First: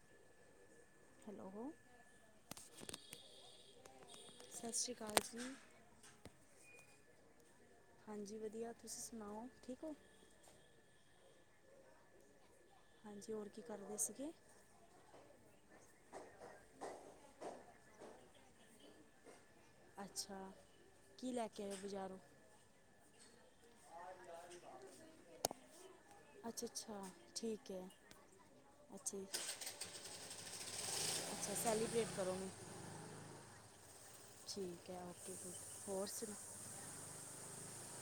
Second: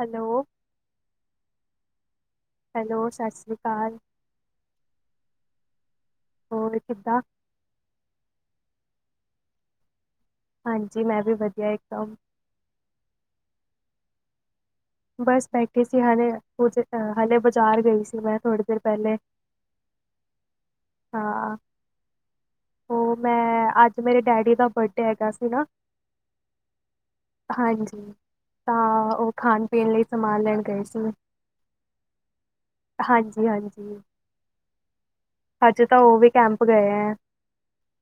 Hello hello hello, ਸਾਸਰੀ ਕਾਲ। ਸਾਸਰੀ ਕਾਲ ਜੀ। ਹੋਰ ਕਿੱਦਾਂ ਹਾਂਜੀ, ਵਦੀਆ ਤੁਸੀ ਸੁਨਾਓ, ਠੀਕ ਓ। ਹਾਂਜੀ, ਮੈਂ ਵੀ ਵਧੀਆ ਏਕਦਮ ਹਾਂਜੀ, ਹੋਰ ਕੀ ਕਰਦੇ ਸੀਗੇ? ਬੱਸ ਬੈਠੇ ਸੀ ਹੱਲੇ, ਪੋਚੇ ਹੱਲੇ ਬਾਜ਼ਾਰ ਗਈ ਸੀ ਮੈਂ ਥੋੜੀ ਦੇਰ ਪੈਲੇ ਅੱਛਾ, ਕੀ ਲੈਕੇ ਆਏ ਓ ਬਜ਼ਾਰੋ? ਓ ਮੈਂ ਅੱਜ ਮੇਰੇ ਡੈਡੀ ਦਾ ਬਰਡੇ ਹੈਗਾ ਸੀ ਨਾ। ਅੱਛਾ-ਅੱਛਾ ਠੀਕ ਏ, ਅੱਛਾ ਖਾਨ-ਪੀਣ ਲਈ ਸਮਾਨ ਲੈਨ ਗਏ ਸੀਗੇ। ਅੱਛਾ, ਸੈਲੀਬ੍ਰੇਟ ਕਰੋਂਗੇ। ਹਾਂਜੀ-ਹਾਂਜੀ। ਠੀਕ ਐ, ਓਕੇ ਫਿਰ, ਹੋਰ ਵੀ ਸੁਨਾ ਕੈਂਪ ਗਏ ਹੈ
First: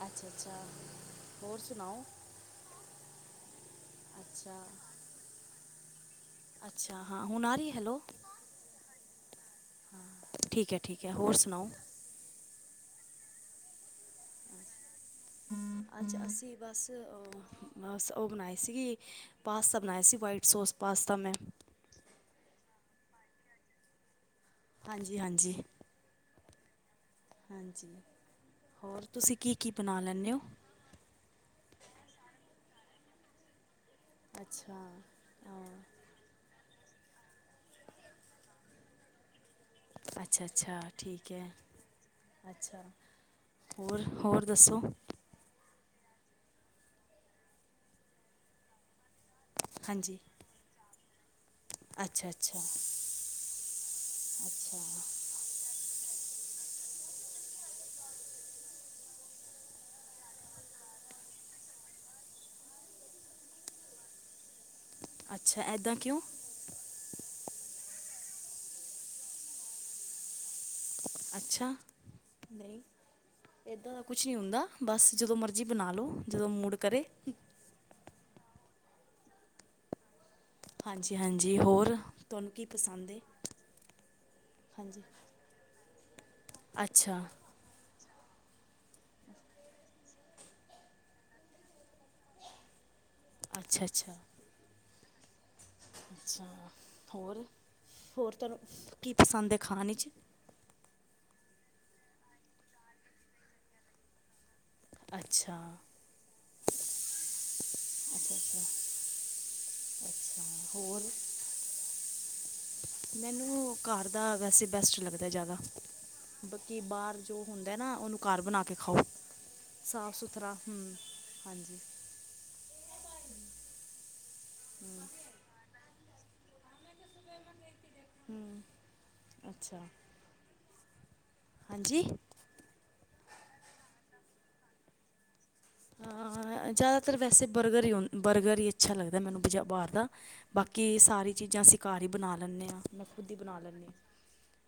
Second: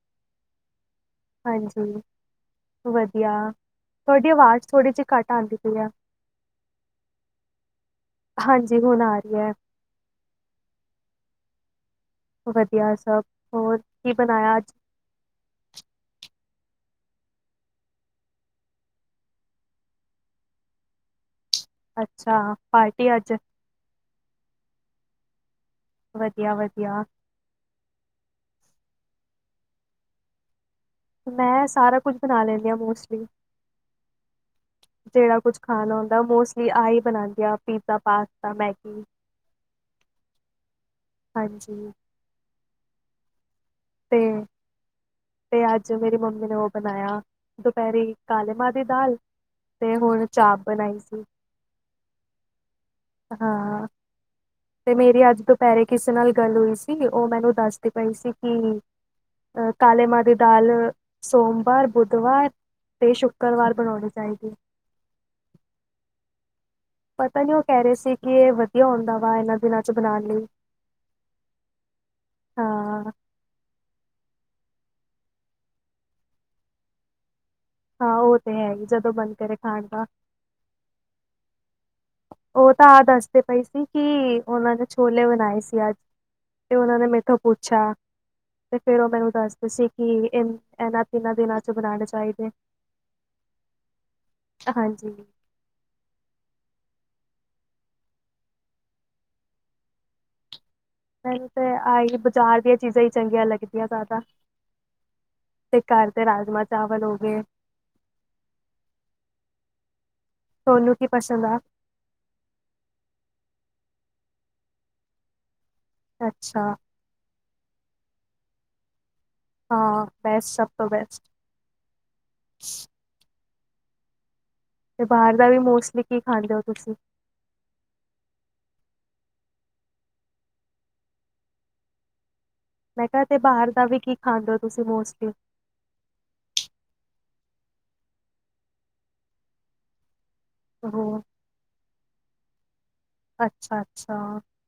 ਅੱਛਾ-ਅੱਛਾ, ਹੋਰ ਸੁਨਾਓ? ਵਦੀਆ, ਤੋਆਡੀ ਅੱਛਾ ਆਵਾਜ਼ ਥੋੜੀ ਜੀ ਘੱਟ ਆਂਦੀ ਪਈ ਆ। ਅੱਛਾ ਹਾਂ ਹੁਣ ਆ ਰੀਏ, ਹੈਲੋ ਹਾਂਜੀ, ਹੁਨ ਆ ਰੀਐ। ਹਾਂ ਠੀਕ ਐ-ਠੀਕ ਐ, ਹੋਰ ਸੁਨਾਓ? ਵਧੀਆ ਸਭ ਹੋਰ ਕੀ ਬਣਾਇਆ ਅੱਜ? ਅੱਜਾ਼ ਅਸੀਂ ਬਸ ਅ ਬ ਉਹ ਬਣਾਈ ਸੀਗੀ ਪਾਸਤਾ ਬਣਾਯਾ ਸੀ ਵਾਈਟ ਸੋਸ ਪਾਸਤਾ ਮੈਂ। ਅੱਛਾ ਪਾਰਟੀ ਅੱਜ। ਹਾਂਜੀ-ਹਾਂਜੀ। ਵਧੀਆ-ਵਧੀਆ। ਹਾਂਜੀ ਹੋਰ ਤੁਸੀਂ ਕੀ-ਕੀ ਬਣਾ ਲੈਂਣੇ ਹੋ? ਮੈਂ ਸਾਰਾ ਕੁਝ ਬਣਾ ਲੈਂਦੀ ਹਾਂ, ਮੋਸਟਲੀ। ਅੱਛਾ, ਅ ਤਾਂ ਮੋਸਟਲੀ ਆਈ ਬਨਾਂਦੇ ਆ, ਪੀਜ਼ਾ, ਪਾਸਤਾ, ਮੈਗੀ ਅੱਛਾ-ਅੱਛਾ ਠੀਕ ਐ, ਹਾਂਜੀ, ਅੱਛਾ। ਤੇ ਹੋਰ-ਹੋਰ ਦੱਸੋ? ਤੇ ਅੱਜ ਮੇਰੀ ਮੰਮੀ ਨੇ ਓ ਬਨਾਯਾ ਦੁਪਿਹਰੇ ਕਾਲੇ ਮਾਂਹ ਦੀ ਦਾਲ ਤੇ ਹੁਣ ਚਾਹ ਬਨਾਈ ਸੀ। ਅੱਛਾ-ਅੱਛਾ। ਹਾਂ, ਤੇ ਮੇਰੀ ਅੱਜ ਤੋ ਦੁਪਿਹਰੇ ਕਿਸੇ ਨਾਲ ਗੱਲ ਹੋਈ ਸੀ, ਓ ਮੈਨੂੰ ਦੱਸਦੇ ਪਏ ਸੀ ਕਿ ਅ ਕਾਲੇ ਮਾਂਹ ਦੀ ਦਾਲ ਸੋਮਵਾਰ, ਬੁੱਧਵਾਰ ਤੇ ਸ਼ੁੱਕਰਵਾਰ ਬਣਾਉਣੀ ਚਾਈਦੀ ਐ। ਅੱਛਾ, ਐਦਾਂ ਕਿਉਂ? ਪਤਾ ਨੀ, ਓ ਕਹਿ ਰਹੇ ਸੀ। ਕਿ ਇਹ ਵਧੀਆ ਹੁੰਦਾ ਵਾ ਏਨਾਂ ਦਿਨਾਂ ਚ ਬਣਾਣ ਲਈ। ਅੱਛਾ। ਹਾਂ। ਏਦਾਂ ਦਾ ਕੁਛ ਨਹੀਂ ਹੁੰਦਾ, ਬਸ ਜਦੋਂ ਮਰਜ਼ੀ ਬਣਾ ਲਓ, ਜਦੋਂ ਮੂਡ ਕਰੇ। ਹਾਂ, ਓ ਤੇ ਹੈ ਈ ਜਦੋਂ ਮਨ ਕਰੇ ਖਾਣ ਦਾ। ਹਾਂਜੀ-ਹਾਂਜੀ ਹੋਰ। ਤੁਹਾਨੂੰ ਕੀ ਓ ਤਾਂ ਆਹ ਪਸੰਦ ਏ? ਦੱਸਦੇ ਪਏ ਸੀ, ਕਿ ਓਨਾ ਨੇ ਹਾਂਜੀ। ਛੋਲੇ ਬਣਾਏ ਸੀ ਅੱਜ। ਤੇ ਓਨਾਂ ਨੇ ਅੱਛਾ ਮੇਥੋ ਪੁੱਛਾ। ਤੇ ਫੇਰ ਉਹ ਮੈਨੂੰ ਦੱਸਦੇ ਸੀ। ਕਿ ਇਹਨਾਂ ਤਿੰਨਾ ਦਿਨਾਂ ਚ ਬਣਾਣੇ ਚਾਹੀਦੇ। ਅੱਛਾ-ਅੱਛਾ। ਹਾਂਜੀ ਅੱਛਾ, ਹੋਰ ਹੋਰ ਤੁਹਾਨੂੰ ਕੀ ਪਸੰਦ ਐ ਖਾਣੇ ਵਿੱਚ। ਮੈਨੂੰ ਤੇ ਆਈ ਬਾਜ਼ਾਰ ਦੀਆਂ ਚੀਜ਼ਾਂ ਈ ਚੰਗੀਆਂ ਲੱਗਦੀਆਂ। ਜ਼ਿਆਦਾ ਅੱਛਾ। ਤੇ ਕਰ ਰਾਜਮਾ-ਚਾਵਲ ਹੋਗੇ। ਅੱਛਾ, ਅੱਛਾ, ਅੱਛਾ ਹੋਰ। ਚੰਗਾ। [inaudible] ਮੈਨੂੰ ਘਰ ਦਾ ਵੈਸੇ ਬੈਸਟ ਲੱਗਦਾ ਜ਼ਿਆਦਾ ਅੱਛਾ ਬਾਕੀ ਬਾਹਰ। ਜੋ ਹੁੰਦਾ ਨਾ, ਉਹਨੂੰ ਘਰ ਬਣਾ ਕੇ ਖਾਓ ਹਾਂ ਸਾਫ ਬੈਸਟ ਸੁਥਰਾ ਸਭ ਤੋਂ ਬੈਸਟ ਹਾਂਜੀ। [unintelligible] ਤੇ ਬਾਰ ਦਾ ਵੀ ਮੋਸਟਲੀ ਕੀ ਖਾਂਦੇ ਓ ਤੁਸੀਂ? ਹੂੰ, ਅੱਛਾ। ਹਾਂਜੀ। ਮੈਂ ਕਿਹਾ ਤੇ ਬਾਹਰ ਦਾ ਵੀ ਕੀ ਖਾਂਦੇ ਓ, ਤੁਸੀਂ ਮੋਸਟਲੀ। ਆ ਜ਼ਿਆਦਾਤਰ ਵੈਸੇ ਬਰਗਰ ਈ ਬਰਗਰ ਈ ਅੱਛਾ ਲੱਗਦਾ। ਮੈਨੂੰ ਬਾਹਰ ਦਾ ਬਾਕੀ ਉਹ ਸਾਰੀ ਚੀਜ਼ਾਂ ਅਸੀਂ ਘਰ ਈ ਬਣਾ ਲੈਂਣੇ ਆ। ਅੱਛਾ, ਅੱਛਾ,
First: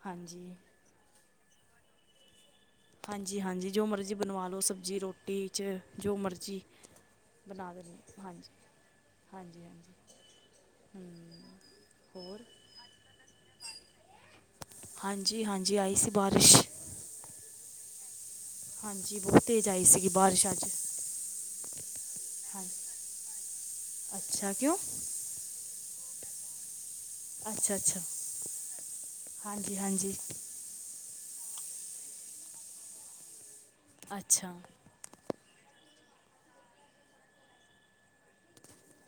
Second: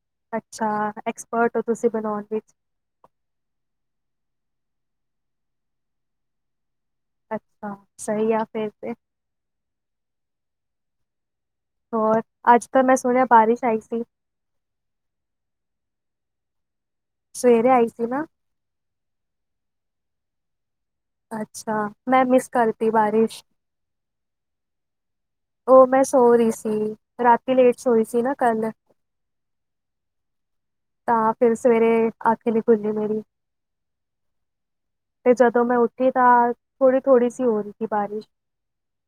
ਹਾਂਜੀ ਅੱਛਾ ਐਕਸਪਰਟ ਓ ਤੁਸੀਂ ਬਣਾਉਣ ਵਿੱਚ। ਹਾਂਜੀ-ਹਾਂਜੀ ਜੋ ਮਰਜ਼ੀ ਬਣਵਾ ਲਓ, ਸਬਜ਼ੀ ਰੋਟੀ ਚ ਜੋ ਮਰਜ਼ੀ। ਬਣਾ ਅੱਛਾ ਦਿਨੀ ਸਹੀ ਆ ਹਾਂਜੀ, ਫੇਰ ਤੇ ਹਾਂਜੀ, ਹਾਂਜੀ ਹੂੰ। ਹੋਰ ਅੱਜ ਤਾਂ ਮੈਂ ਸੁਣਿਆ ਬਾਰਿਸ਼ ਆਈ ਸੀ। ਹਾਂਜੀ-ਹਾਂਜੀ ਆਈ ਸੀ। ਬਾਰਿਸ਼ ਸਵੇਰੇ ਆਈ ਸੀ ਨਾ। ਹਾਂਜੀ, ਬਹੁਤ ਤੇਜ਼ ਆਈ ਸੀਗੀ ਬਾਰਿਸ਼ ਅੱਜ। ਅੱਛਾ, ਮੈਂ ਮਿਸ ਹਾਂ ਕਰਤੀ ਬਾਰਿਸ਼। ਅੱਛਾ, ਕਿਉਂ? ਓ ਮੈਂ ਸੋ ਰਹੀ ਸੀ। ਰਾਤੀ ਲੇਟ ਸੋਈ ਸੀ, ਨਾ ਕੱਲ ਹਾਂਜੀ-ਹਾਂਜੀ। ਤਾਂ ਫੇਰ ਸਵੇਰੇ ਅੱਖ ਈ ਨੀ ਖੁੱਲੀ ਮੇਰੀ ਅੱਛਾ। ਤੇ ਜਦੋਂ ਮੈਂ ਉੱਠੀ ਤਾਂ ਥੋੜ੍ਹੀ-ਥੋੜ੍ਹੀ ਸੀ ਹੋ ਰਹੀ ਸੀ। ਬਾਰਿਸ਼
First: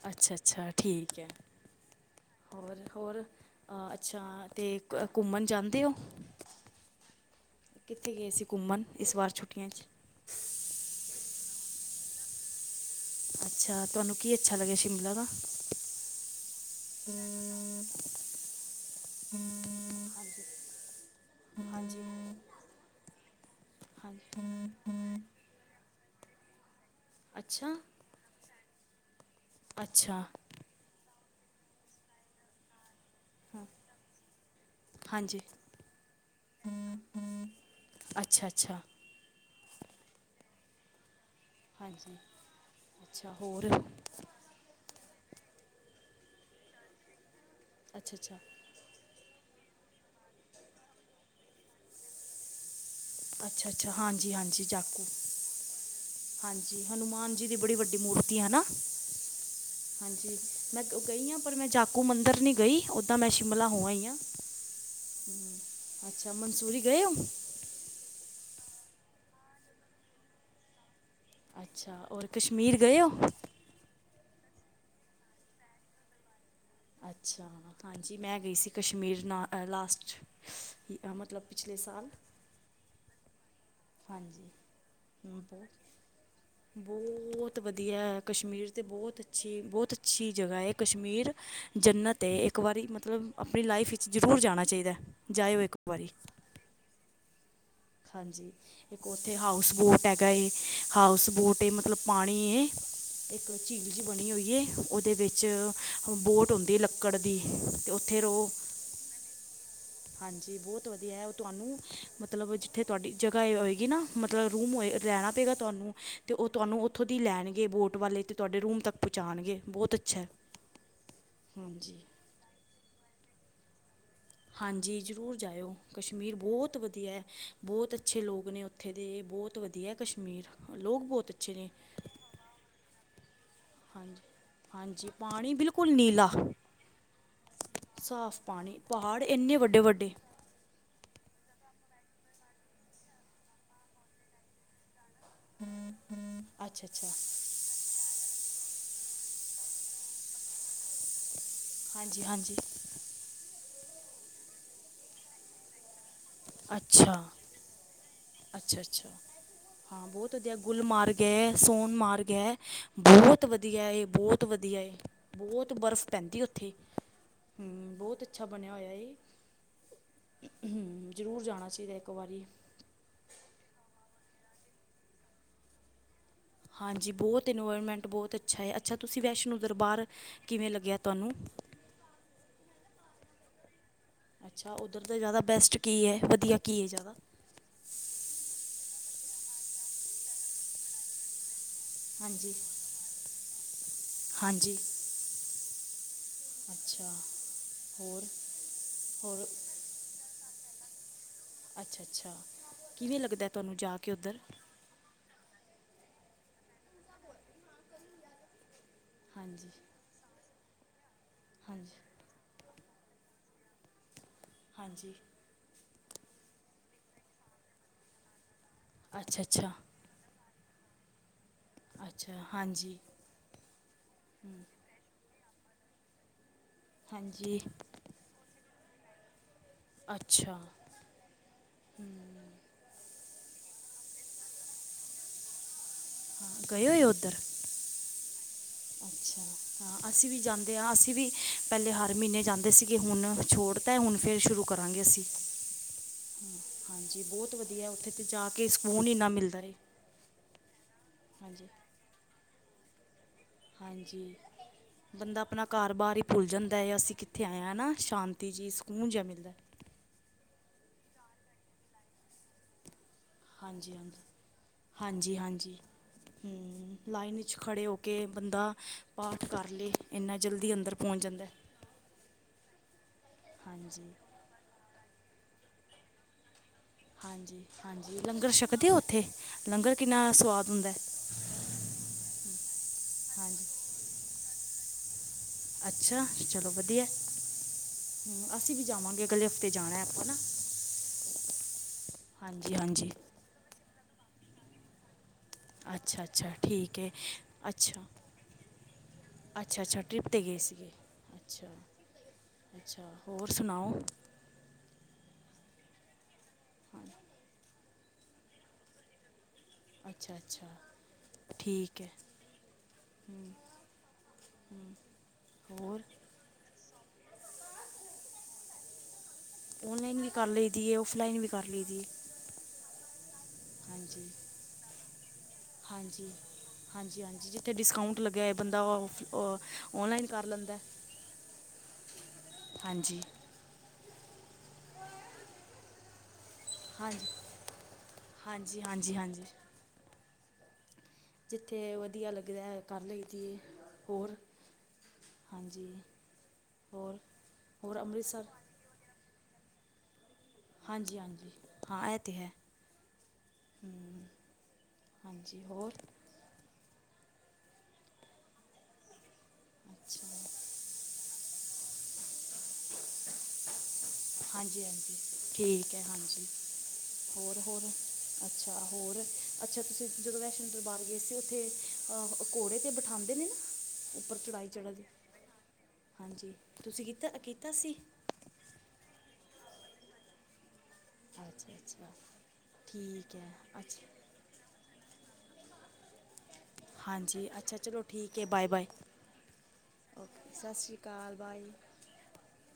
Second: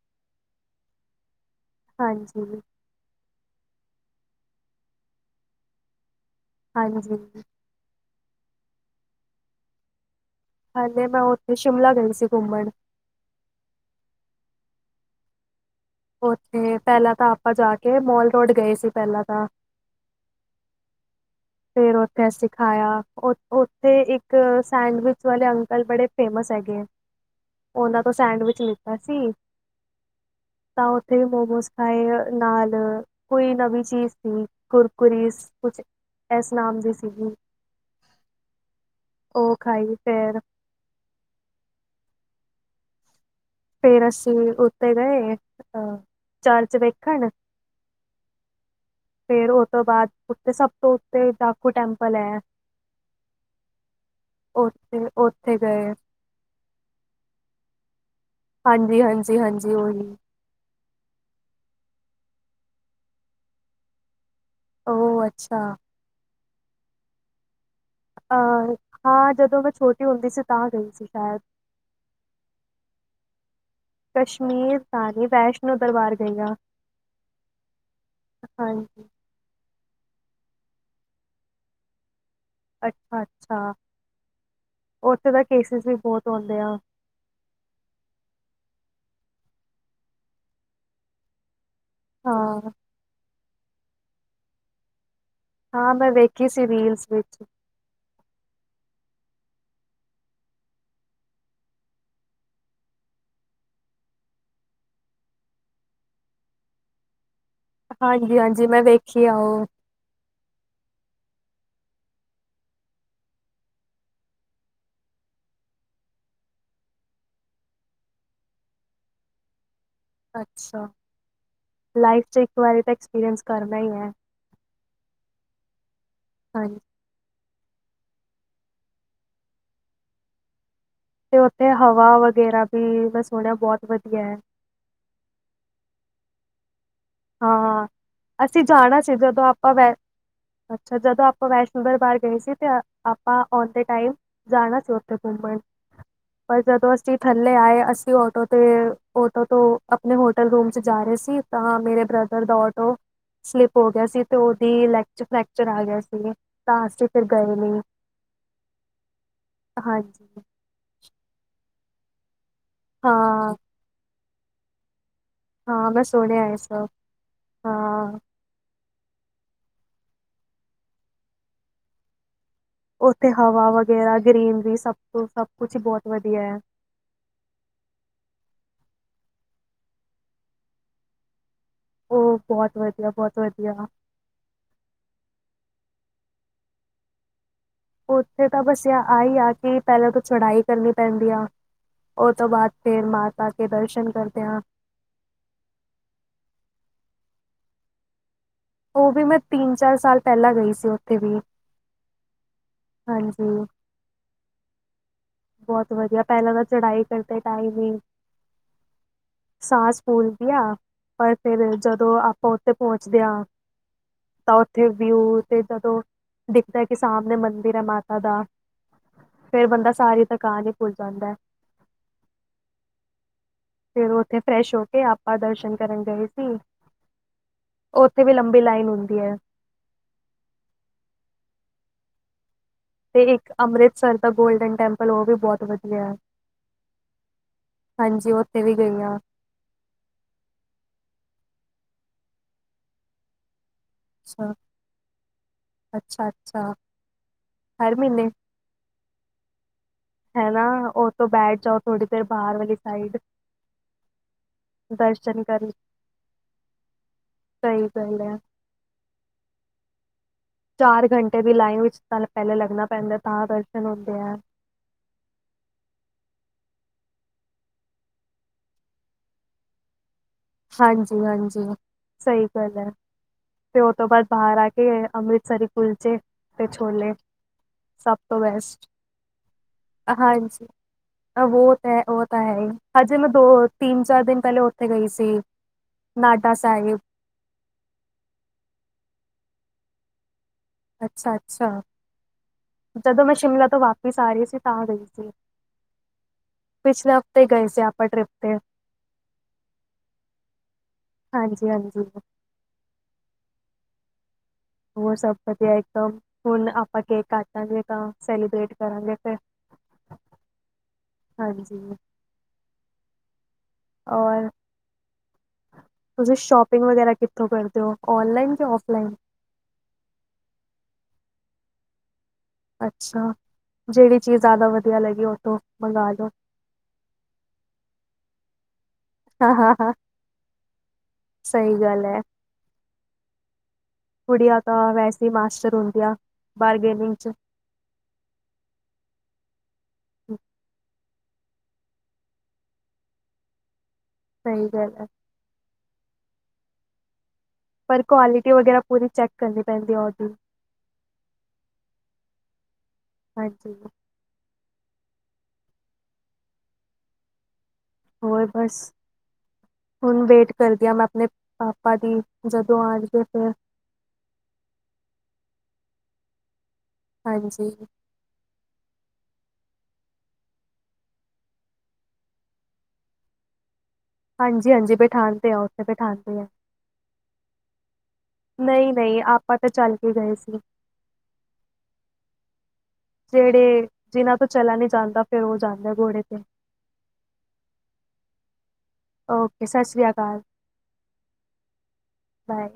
ਅੱਛਾ- ਅੱਛਾ, ਠੀਕ ਹੈ। ਹਾਂਜੀ, ਹੋਰ- ਹੋਰ? ਅ, ਅੱਛਾ ਤੇ ਘੁੰਮਣ ਜਾਂਦੇ ਹੋ? ਹਾਂਜੀ। ਕਿੱਥੇ ਗਏ ਸੀ, ਘੁੰਮਣ ਇਸ ਵਾਰ ਛੁੱਟੀਆਂ ਚ? ਹਾਂਜੀ, ਮੈਂ ਉੱਥੇ, ਸ਼ਿਮਲਾ ਗਈ ਸੀ, ਘੁੰਮਣ। ਅੱਛਾ, ਤੁਹਾਨੂੰ ਕੀ ਅੱਛਾ, ਲੱਗਿਆ ਸ਼ਿਮਲਾ ਦਾ? ਉੱਥੇ, ਪਹਿਲਾਂ ਤਾਂ ਆਪਾਂ ਜਾ ਕੇ, ਮੋਲ ਰੋਡ ਗਏ ਸੀ, ਪਹਿਲਾਂ ਤਾਂ। ਹਾਂਜੀ ਫੇਰ ਹਾਂਜੀ ਉੱਥੇ ਅਸੀ ਖਾਇਆ, ਉੱਥੇ ਹਾਂਜੀ ਇੱਕ ਸੈਂਡਵਿਚ ਵਾਲੇ ਅੰਕਲ ਬੜੇ ਫੇਮਸ ਹੈਗੇ ਹੈ, ਅੱਛਾ ਉਹਨਾਂ ਤੋਂ ਸੈਂਡਵਿਚ ਲਿੱਤਾ ਸੀ। ਅੱਛਾ। ਤਾਂ, ਉੱਥੇ ਮੋਮੋਸ ਖਾਏ, ਨਾਲ ਕੋਈ ਹਾਂ, ਨਵੀਂ ਚੀਜ਼ ਸੀ। ਹਾਂਜੀ ਕੁਰਕਰੀਸ, ਕੁਛ ਇਸ ਨਾਮ ਦੀ ਸੀਗੀ। ਅੱਛਾ ਅੱਛਾ ਉਹ, ਖਾਈ ਫੇਰ। ਹਾਂਜੀ, ਅੱਛਾ ਹੋਰ? ਫੇਰ, ਅਸੀਂ ਉੱਤੇੇ ਗਏ ਅ, ਚਰਚ ਵੇਖਣ। ਅੱਛਾ -ਅੱਛਾ। ਫੇਰ, ਉਸ ਤੌਂ ਬਾਅਦ, ਉੱਤੇ ਸਭ ਤੋਂ ਉੱਤੇ ਜਾਖੂ ਟੈਂਪਲ ਹੈ। ਅੱਛਾ- ਅੱਛਾ, ਹਾਂਜੀ -ਹਾਂਜੀ, ਜਾਖੂ ਉੱਥੇ ਉੱਥੇ ਗਏ ਹਾਂਜੀ, ਹਨੂੰਮਾਨ ਜੀ ਦੀ, ਬੜੀ ਵੱਡੀ ਮੂਰਤੀ, ਹੈਨਾ, ਹਾਂਜੀ ਹਾਂਜੀ ਹਾਂਜੀ ਉਹੀ ਹਾਂਜੀ ਮੈਂ ਗਈ ਹਾਂ, ਪਰ ਮੈਂ ਜਾਕੂ ਮੰਦਿਰ ਨਹੀਂ ਗਈ, ਓਦਾਂ ਮੈਂ ਸ਼ਿਮਲਾ ਹੋ ਆਈ ਹਾਂ। ਉਹ ਅੱਛਾ ਅੱਛਾ, ਮਨਸੂਰੀ ਗਏ ਹੋ? ਅਹ, ਹਾਂ ਜਦੋਂ ਮੈਂ ਛੋਟੀ ਹੁੰਦੀ ਸੀ, ਤਾਂ ਗਈ ਸੀ ਸ਼ਾਇਦ। ਅੱਛਾ, ਹੋਰ ਕਸ਼ਮੀਰ ਗਏ, ਓ? ਕਸ਼ਮੀਰ, ਤਾਂ ਨਹੀਂ, ਵੈਸ਼ਨੋ ਦਰਬਾਰ ਗਈ ਆ। ਅੱਛਾ, ਹਾਂਜੀ ਮੈਂ ਗਈ ਸੀ, ਹਾਂਜੀ ਕਸ਼ਮੀਰ ਨਾਲ ਲਾਸਟ, ਮਤਲਬ ਪਿਛਲੇ ਸਾਲ। ਅੱਛਾ- ਅੱਛਾ। ਹਾਂਜੀ, ਉੱਥੇ ਬਹੁ, ਤਾਂ ਬਹੁਤ। ਕੇਸਿਸ ਵੀ ਬਹੁਤ ਆਉਂਦੇ ਆ ਬਹੁਤ ਵਧੀਆ, ਕਸ਼ਮੀਰ ਤੇ ਬਹੁਤ ਅੱਛੀ, ਬਹੁਤ ਅੱਛੀ ਜਗ੍ਹਾ ਹੈ, ਕਸ਼ਮੀਰ ਜੰਨਤ ਏ ਇੱਕ ਹਾਂ ਵਾਰੀ ਮਤਲਬ, ਆਪਣੀ ਲਾਈਫ ਵਿੱਚ ਜ਼ਰੂਰ ਜਾਣਾ ਚਾਹੀਦਾ। ਜਾਇਓ ਇੱਕ ਹਾਂ, ਵਾਰੀ ਮੈਂ ਵੇਖੀ ਸੀ, ਰੀਲਸ ਵਿੱਚ ਹਾਂਜੀ। ਇੱਕ, ਉੱਥੇ ਹਾਊਸ ਬੋਟ ਹੈਗਾ ਏ, ਹਾਊਸ ਬੋਟ ਏ, ਮਤਲਬ ਪਾਣੀ ਏ। ਇੱਕ, ਝੀਲ ਜੀ ਬਣੀ ਹੋਈ ਹੈ, ਉਹਦੇ ਵਿੱਚ ਬੋਟ ਹੁੰਦੀ ਲੱਕੜ ਦੀ,,,? ਤੇ ਉੱਥੇ ਹਾਂਜੀ- ਰਹੋ ਹਾਂਜੀ, ਮੈਂ ਵੇਖੀ ਆ, ਉਹ ਹਾਂਜੀ, ਬਹੁਤ ਵਧੀਆ ਹੈ, ਉਹ ਤੁਹਾਨੂੰ ਮਤਲਬ ਉੱਥੇ, ਤੁਹਾਡੀ ਜਗ੍ਹਾ ਹੋਏਗੀ ਨਾ, ਮਤਲਬ, ਰੂਮ ਹੋਏ ਰਹਿਣਾ ਪਏਗਾ, ਤੁਹਾਨੂੰ ਤੇ ਉਹ ਤੁਹਾਨੂੰ ਉ ਉੱਥੋਂ ਦੀ ਲੈਣਗੇ, ਬੋਟ ਵਾਲੇ ਤੇ ਤੁਹਾਡੇ ਰੂਮ ਤੱਕ ਪਹੁੰਚਾਉਣਗੇ ਬਹੁਤ ਅੱਛ ਅੱਛਾ, ਲਾਈਫ ਚ ਇੱਕ ਵਾਰੀ ਤਾਂ ਐਕਸਪੀਰੀਅੰਸ ਕਰਨਾ ਹੀ ਹੈ ਹਾਂਜੀ, ਜ਼ਰੂਰ ਜਾਇਓ, ਕਸ਼ਮੀਰ ਬਹੁਤ ਹਾਂਜੀ ਵਧੀਆ ਹੈ ਬਹੁਤ ਅੱਛੇ ਲੋਕ ਨੇ, ਉੱਥੇ ਦੇ,, ਬਹੁਤ ਵਧੀਆ ਐ ਕਸ਼ਮੀਰ, ਲੋਕ ਬਹੁਤ ਤੇ ਅੱਛੇ ਨੇ ਉੱਥੇ ਹਵਾ, ਵਗੈਰਾ ਵੀ, ਮੈਂ ਸੁਣਿਆ ਬਹੁਤ ਹਾਂਜੀ- ਵਧੀਆ ਹੈ ਹਾਂਜੀ, ਪਾਣੀ ਬਿਲਕੁਲ ਨੀਲਾ। ਹਾਂ ਸਾਫ ਅਸੀਂ ਪਾਣੀ, ਜਾਣਾ ਸੀ ਪਹਾੜ ਜਦੋਂ ਇੰਨੇ, ਆਪਾਂ ਵੈ ਵੱਡੇ--ਵੱਡੇ। ਅੱਛਾ, ਜਦੋਂ ਆਪਾਂ ਵੈਸ਼ਨੋ ਦਰਬਾਰ ਗਏ ਸੀ, ਤੇ, ਆਪਾਂ ਆਉਂਦੇ ਟਾਈਮ ਜਾਣਾ ਸੀ ਉ ਪਰ ਘੁਮੰਣ, ਪਰ ਅੱਛਾ ਜਦੋਂ,, ਅੱਛਾ ਅਸੀ ਥੱਲੇ ਆਏ ਅਸੀ ਤੇ ਔਟੋ ਤੇ, ਔਟੋ ਤੋਂ, ਆਪਣੇ ਹੋਟਲ ਰੂਮ 'ਚ ਜਾ ਰਹੇ ਸੀ। ਤਾਂ ਮੇਰੇ ਹਾਂਜੀ ਬ੍ਰਦਰ ਦਾ ਹਾਂਜੀ ਆਟੋ ਸਲਿਪ ਹੋ ਗਿਆ ਸੀ, ਤੇ ਉਹਦੀ ਲੈੱਗ 'ਚ ਫ੍ਰੈਕਚਰ ਆ ਗਿਆ ਸੀ। ਤਾਂ, ਅਸੀਂ ਫਿਰ ਗਏ ਨਹੀਂ। ਅੱਛਾ-ਅੱਛਾ, ਹਾਂ ਹਾਂਜੀ ਬਹੁਤ ਵਧੀਆ, ਗੁਲ ਮਾਰਗ ਐ, ਸੋਨ ਮਾਰਗ ਐ ਬੋਤ ਹਾਂ ਵਧੀਆ ਏ, ਬੋਤ ਵਧੀਆ ਏ। ਬੋਤ ਹਾਂ ਮੈਂ ਬਰਫ਼ ਪੈਂਦੀ ਸੁਣਿਆ ਇਹ ਓਥੇ ਸਭ ਹੂੰ, ਹਾਂ ਬੋਤ ਅੱਛਾ ਬਣੇਆ ਹੋਏਆ ਏ, ਜਰੂਰ ਜਾਣਾ ਚਾਈਦਾ ਇੱਕ ਵਾਰੀ। ਓਥੇ ਹਵਾ ਵਗੈਰਾ ਗ੍ਰਰੀਨਰੀ ਸਬ ਤੋਂ ਸਬ ਕੁੱਛ ਬੋਤ ਵਦੀਐ। ਹਾਂਜੀ ਬੋਤ ਇਨਵਾਏਰਮੈਂਟ ਬੋਤ ਅੱਛਾ ਏ, ਅੱਛਾ ਤੂਸੀ ਵੈਸ਼ਨੋ ਦਰਬਾਰ ਕਿਵੇਂ ਲੱਗੇਆ ਤੂਆਨੂੰ? ਉ ਬੋਹਤ ਵਦੀਆ, ਬੋਤ ਵਦੀਆ। ਅੱਛਾ ਓਧਰ ਦਾ ਜਾਦਾ ਬੈਸਟ ਕੀ ਐ, ਵਦੀਆ ਕੀ ਐ ਜਾਦਾ? ਉਥੇ ਤਾਂ ਬਾੱਸ ਆ ਈ ਆ ਕਿ ਪੈਲਾਂ ਤਾਂ ਚੜਾਈ ਕਰਨੀ ਪੈਂਦੀ ਆ। ਓ ਤੋਂ ਹਾਂਜੀ ਬਾਦ ਫੇਰ ਮਾਤਾ ਕੇ ਦਰਸ਼ਨ ਕਰਦੇਆਂ। ਹਾਂਜੀ [inaudible] ਅੱਛਾ। [inaudible] ਹੋਰ? ਉ ਵੀ ਮੈਂ ਹੋਰ ਤਿੰਨ-ਚਾਰ ਸਾਲ ਪੈਲਾਂ ਗਈ ਸੀ ਓ ਅੱਛਾ-ਅੱਛਾ, ਕਿਵੇਂ ਲੱਗਦੈ ਹਾਂਜੀ ਤੂਆਨੂੰ ਜਾ ਕੇ ਓਦਰ? ਬੋਤ ਵਦੀਆ ਪੈਲਾਂ ਤਾਂ ਚੜਾਈ ਕਰਦੇ ਟਾਈਮ ਈ, ਹਾਂਜੀ ਸਾਂਸ ਸੂਕੂਲ ਦੀਆਂ ਪਰ ਫੇਰ ਹਾਂਜੀ ਜਦੋਂ ਆਪਾਂ ਉਥੇ ਪਹੁੰਚਦੇ ਆਂ, ਤਾਂ ਓਥੇ ਹਾਂਜੀ ਵਿਊ ਤੇ ਜਦੋਂ, ਦੇਖਦਾ ਕਿ ਸਾਮਨੇ ਮੰਦਿਰ ਐ ਮਾਤਾ ਦਾ, ਅੱਛਾ ਫੇਰ ਅੱਛਾ ਬੰਦਾ ਸਾਰੀ ਥਕਾਨ ਈ ਭੁੱਲ ਜਾਂਦੈ। ਅੱਛਾ, ਹਾਂਜੀ। ਫਿਰ ਓਥੇ ਫਰੈਸ਼ ਹੋ ਕੇ ਆਪਾਂ ਦਰਸ਼ਨ ਕਰਨ ਗਏ ਸੀ। ਹਾਂਜੀ। ਓਥੇ ਵੀ ਲੰਬੀ ਲਾਈਨ ਹੁੰਦੀ ਐ। ਅੱਛਾ, ਹੂੰ। ਤੇ ਇੱਕ, ਅੰਮ੍ਰਿਤਸਰ ਦਾ ਗੋਲਡਨ ਟੈਂਪਲ, ਓ ਵੀ ਬੋਤ ਵਦ [inaudible] ਗਏ ਹੋਏ ਓਦਰ? ਹਾਂਜੀ, ਓ [inaudible] ਅੱਛਾ। ਹਾਂ, ਅਸੀ ਵੀ ਜਾਂਦੇ ਆ, ਅਸੀ ਵੀ ਪੈਲੇ ਹਰ ਮ੍ਹੀਨੇ ਜਾਂਦੇ ਸੀਗੇ, ਹੁਨ ਛੋੜ ਤੇ, ਹੁਣ ਫੇਰ ਅੱਛਾ ਸ਼ੁਰੂ ਕਰਾਂਗੇ ਅਸੀ, ਅੱਛਾ ਹੂੰ ਅੱਛਾ ਹਾਂਜੀ ਬੋਤ ਵਦੀਐ ਹਰ ਉਥੇ ਮਹੀਨੇ ਤੇ ਜਾ ਕਿ ਸਕੂਨ ਇੰਨਾ ਮਿਲਦਾ ਐ। ਹੈਨਾ, ਓਤੋ ਬੈਠ ਜਾਓ ਥੋੜੀ ਦੇਰ ਬਾਹਰ ਵਾਲੀ ਸਾਈਡ ਹਾਂਜੀ। ਬੰਦਾ ਆਪਨਾ ਘਾਰ ਬਾਰ ਈ ਭੁੱਲ ਜਾਂਦੈ, ਅਸੀ ਕਿੱਥੇ ਆਏ ਆਂ, ਸਹੀ ਹਨਾ ਗੱਲ ਹੈ ਸ਼ਾਂਤੀ ਜੀ ਸਕੂਨ ਜਾ ਮਿਲਦੈ। ਚਾਰ ਘੰਟੇ ਦੀ ਲਾਈਨ ਵਿੱਚ ਸਾਨ ਪੈਹਲੇ ਲੱਗਨਾ ਪੈਂਦੈ। ਹਾਂਜੀ, ਹਾਂਜੀ, ਹਾਂਜੀ, ਹਾਂਜੀ। ਹੂੰ, ਲਾਈਨ ਵਿੱਚ ਖੜੇ ਹੋ ਕੇ ਬੰਦਾ ਪਾਠ ਕਾਰ ਲੇ। ਇੰਨਾ ਜਲਦੀ ਅੰਦਰ ਹਾਂਜੀ, ਪਹੁੰਚ ਜਾਂਦਾ ਹਾਂਜੀ, ਸਈ ਗਲ ਐ, ਤੇ ਓ ਤੋਂ ਹਾਂਜੀ ਬਾਦ ਬਾਹਰ ਆ ਕੇ ਅੰਮ੍ਰਿਤਸਰੀ ਕੁਲਚੇ ਤੇ ਛੋਲੇ, ਹਾਂਜੀ ਸਬ ਹਾਂਜੀ ਤੋਂ ਲੰਗਰ ਬੈਸਟ, ਛਕਦੇ ਹੋ ਉੱਥੇ ਲੰਗਰ ਅ ਕਿੰਨਾ ਹਾਂਜੀ, ਸਵਾਦ ਹੁੰਦਾ ਅ ਬੋਤ ਤੇ ਓ ਤਾਂ ਹੈ ਈ, ਹਜੇ ਮੈਂ ਦੋ, ਹਾਂਜੀ ਤਿੰਨ, ਚਾਰ ਦਿਨ ਪੈਲੇ ਓਥੇ ਗਈ ਸੀ। ਅੱਛਾ, ਨਾਡਾ ਚਲੋ ਸਾਹਿਬ ਵਦੀਐ, ਹੂੰ ਅਸੀ ਵੀ ਜਾਵਾਂਗੇ ਅਗਲੇ [inaudible] ਤੇ ਜਾਣੈ ਆਪਾਂ ਨਾ ਅੱਛਾ ਅੱਛਾ ਹਾਂਜੀ, ਹਾਂਜੀ। ਜਦੋਂ ਮੈਂ ਸ਼ਿਮਲਾ ਤੋਂ ਵਾਪਿਸ ਆ ਰੀ ਸੀ, ਤਾਂ ਗਈ ਸੀ। ਅੱਛਾ, ਅੱਛਾ ਠੀਕੈ, ਪਿਛਲੇ ਹਫ਼ਤੇ ਗਏ ਸੀ ਅੱਛਾ। ਆਪਾਂ ਟ੍ਰਿਪ ਤੇ ਅੱਛਾ, ਅੱਛਾ ਟ੍ਰਿਪ ਤੇ ਗਏ ਸੀਗੇ, ਅੱਛਾ। ਹਾਂਜੀ ਹਾਂਜੀ ਅੱਛਾ, ਹੋਰ ਸੁਨਾਓ? ਹੋਰ ਸਬ ਵਦੀਆ ਐਕਦਮ, ਹੁਨ ਆਪਾਂ ਹਾਂ ਕੇਕ ਕਾਟਾਂਗੇ ਤਾਂ ਸੈਲੀਬ੍ਰੇਟ ਕਰਾਂਗੇ ਫੇਰ ਅੱਛਾ, ਅੱਛਾ ਠੀਕ ਐ। ਔਰ ਹੋਰ? ਤੁਸੀਂ, ਸ਼ੋਪਿੰਗ ਵਗੈਰਾ ਕਿੱਥੋਂ ਕਰਦੇ ਹੋ? ਔਨਲਾਈਨ ਕਿ ਔਫਲਾਈਨ? ਔਨਲਾਈਨ ਵੀ ਕਰ ਲਈਦੀ ਏ, ਆਫਲਾਈਨ ਵੀ ਕਰ ਲਈਦੀ ਏ ਅੱਛਾ, ਜਿਹੜੀ ਚੀਜ਼ ਜ਼ਿਆਦਾ ਵਧੀਆ ਲੱਗੀ, ਉਹ ਉਥੋਂ ਮੰਗਾ ਲਓ। ਹਾਂਜੀ-ਹਾਂਜੀ, ਜਿੱਥੇ ਡਿਸਕਾਊਂਟ ਲੱਗਿਆ, ਬੰਦਾ ਉਹ ਹਾਂ ਉਹ, ਹਾਂ ਹਾਂ ਔਨਲਾਈਨ ਕਰ ਲੈਂਦਾ, ਸਹੀ ਗੱਲ ਹੈ ਹਾਂਜੀ ਕੁੜੀਆਂ ਤਾਂ, ਵੈਸੇ ਹੀ ਮਾਸਟਰ ਹੁੰਦੀਆਂ। ਬਾਰਗੇਨਿੰਗ ਹਾਂਜੀ- ਚ ਹਾਂਜੀ, ਹਾਂਜੀ-ਹਾਂਜੀ। ਹੂੰ ਜਿੱਥੇ, ਵਧੀਆ ਲੱਗਦਾ, ਕਰ ਲਈਦੀ ਏ, ਹੋਰ? ਸਹੀ ਗੱਲ ਐ। ਹਾਂਜੀ, ਹੋਰ? ਹੋਰ ਪਰ, ਅੰਮ੍ਰਿਤਸਰ ਕੁਆਲਿਟੀ ਵਗੈਰਾ, ਪੂਰੀ ਚੈੱਕ ਕਰਨੀ ਪੈਂਦੀ ਹੈ, ਉਹਦੀ ਹਾਂਜੀ-ਹਾਂਜੀ, ਹਾਂ, ਇਹ ਤੇ ਹੈ। ਹਾਂਜੀ ਹੂੰ ਹਾਂਜੀ, ਹੋਰ? ਹੋਰ, ਬਸ, ਹੁਣ ਅੱਛਾ ਵੇਟ ਕਰਦੀ ਹਾਂ, ਮੈਂ ਆਪਣੇ ਪਾਪਾ ਦੀ। ਜਦੋਂ, ਆ ਜਾਵੇ ਫੇਰ? ਹਾਂਜੀ-ਹਾਂਜੀ, ਠੀਕ ਹੈ, ਹਾਂਜੀ, ਹਾਂਜੀ ਹੋਰ-ਹੋਰ? ਅੱਛਾ, ਹੋਰ ਅੱਛਾ, ਤੁਸੀਂ ਜਦੋਂ ਵੈਸ਼ਨੋ ਦਰਬਾਰ ਗਏ ਸੀ। ਉੱਥੇ ਘੋੜੇ ਤੇ ਬਿਠਾਉਂਦੇ ਨੇ, ਨਾ? [inaudible] ਹਾਂਜੀ-ਹਾਂਜੀ, ਚੜ੍ਹਦੀ ਬੈਠਾਣਦੇ ਆ, ਉੱਥੇ ਬੈਠਾਂਦੇ ਆ ਦਾ, ਕੀਤਾ ਸੀ। ਨਹੀਂ-ਨਹੀਂ, ਆਪਾਂ ਤਾਂ ਚੱਲ ਕੇ ਗਏ ਸੀ। ਅੱਛਾ-ਅੱਛਾ, ਠੀਕ ਹੈ। ਜਿਹੜੇ ਅੱਛਾ ਜਿਨ੍ਹਾਂ ਤੋਂ ਚਲਾ ਨੀ ਜਾਂਦਾ, ਫੇਰ ਉਹ ਜਾਂਦਾ ਘੋੜੇ ਤੇ ਹਾਂਜੀ ਅੱਛਾ ਚਲੋ ਠੀਕ ਹੈ। ਬਾਏ-ਬਾਏ, ਓਕੇ ਸਤਿ ਸ੍ਰੀ ਅਕਾਲ ਓਕੇ, ਸਤਿ ਸ੍ਰੀ ਅਕਾਲ ਬਾਏ। ਬਾਏ।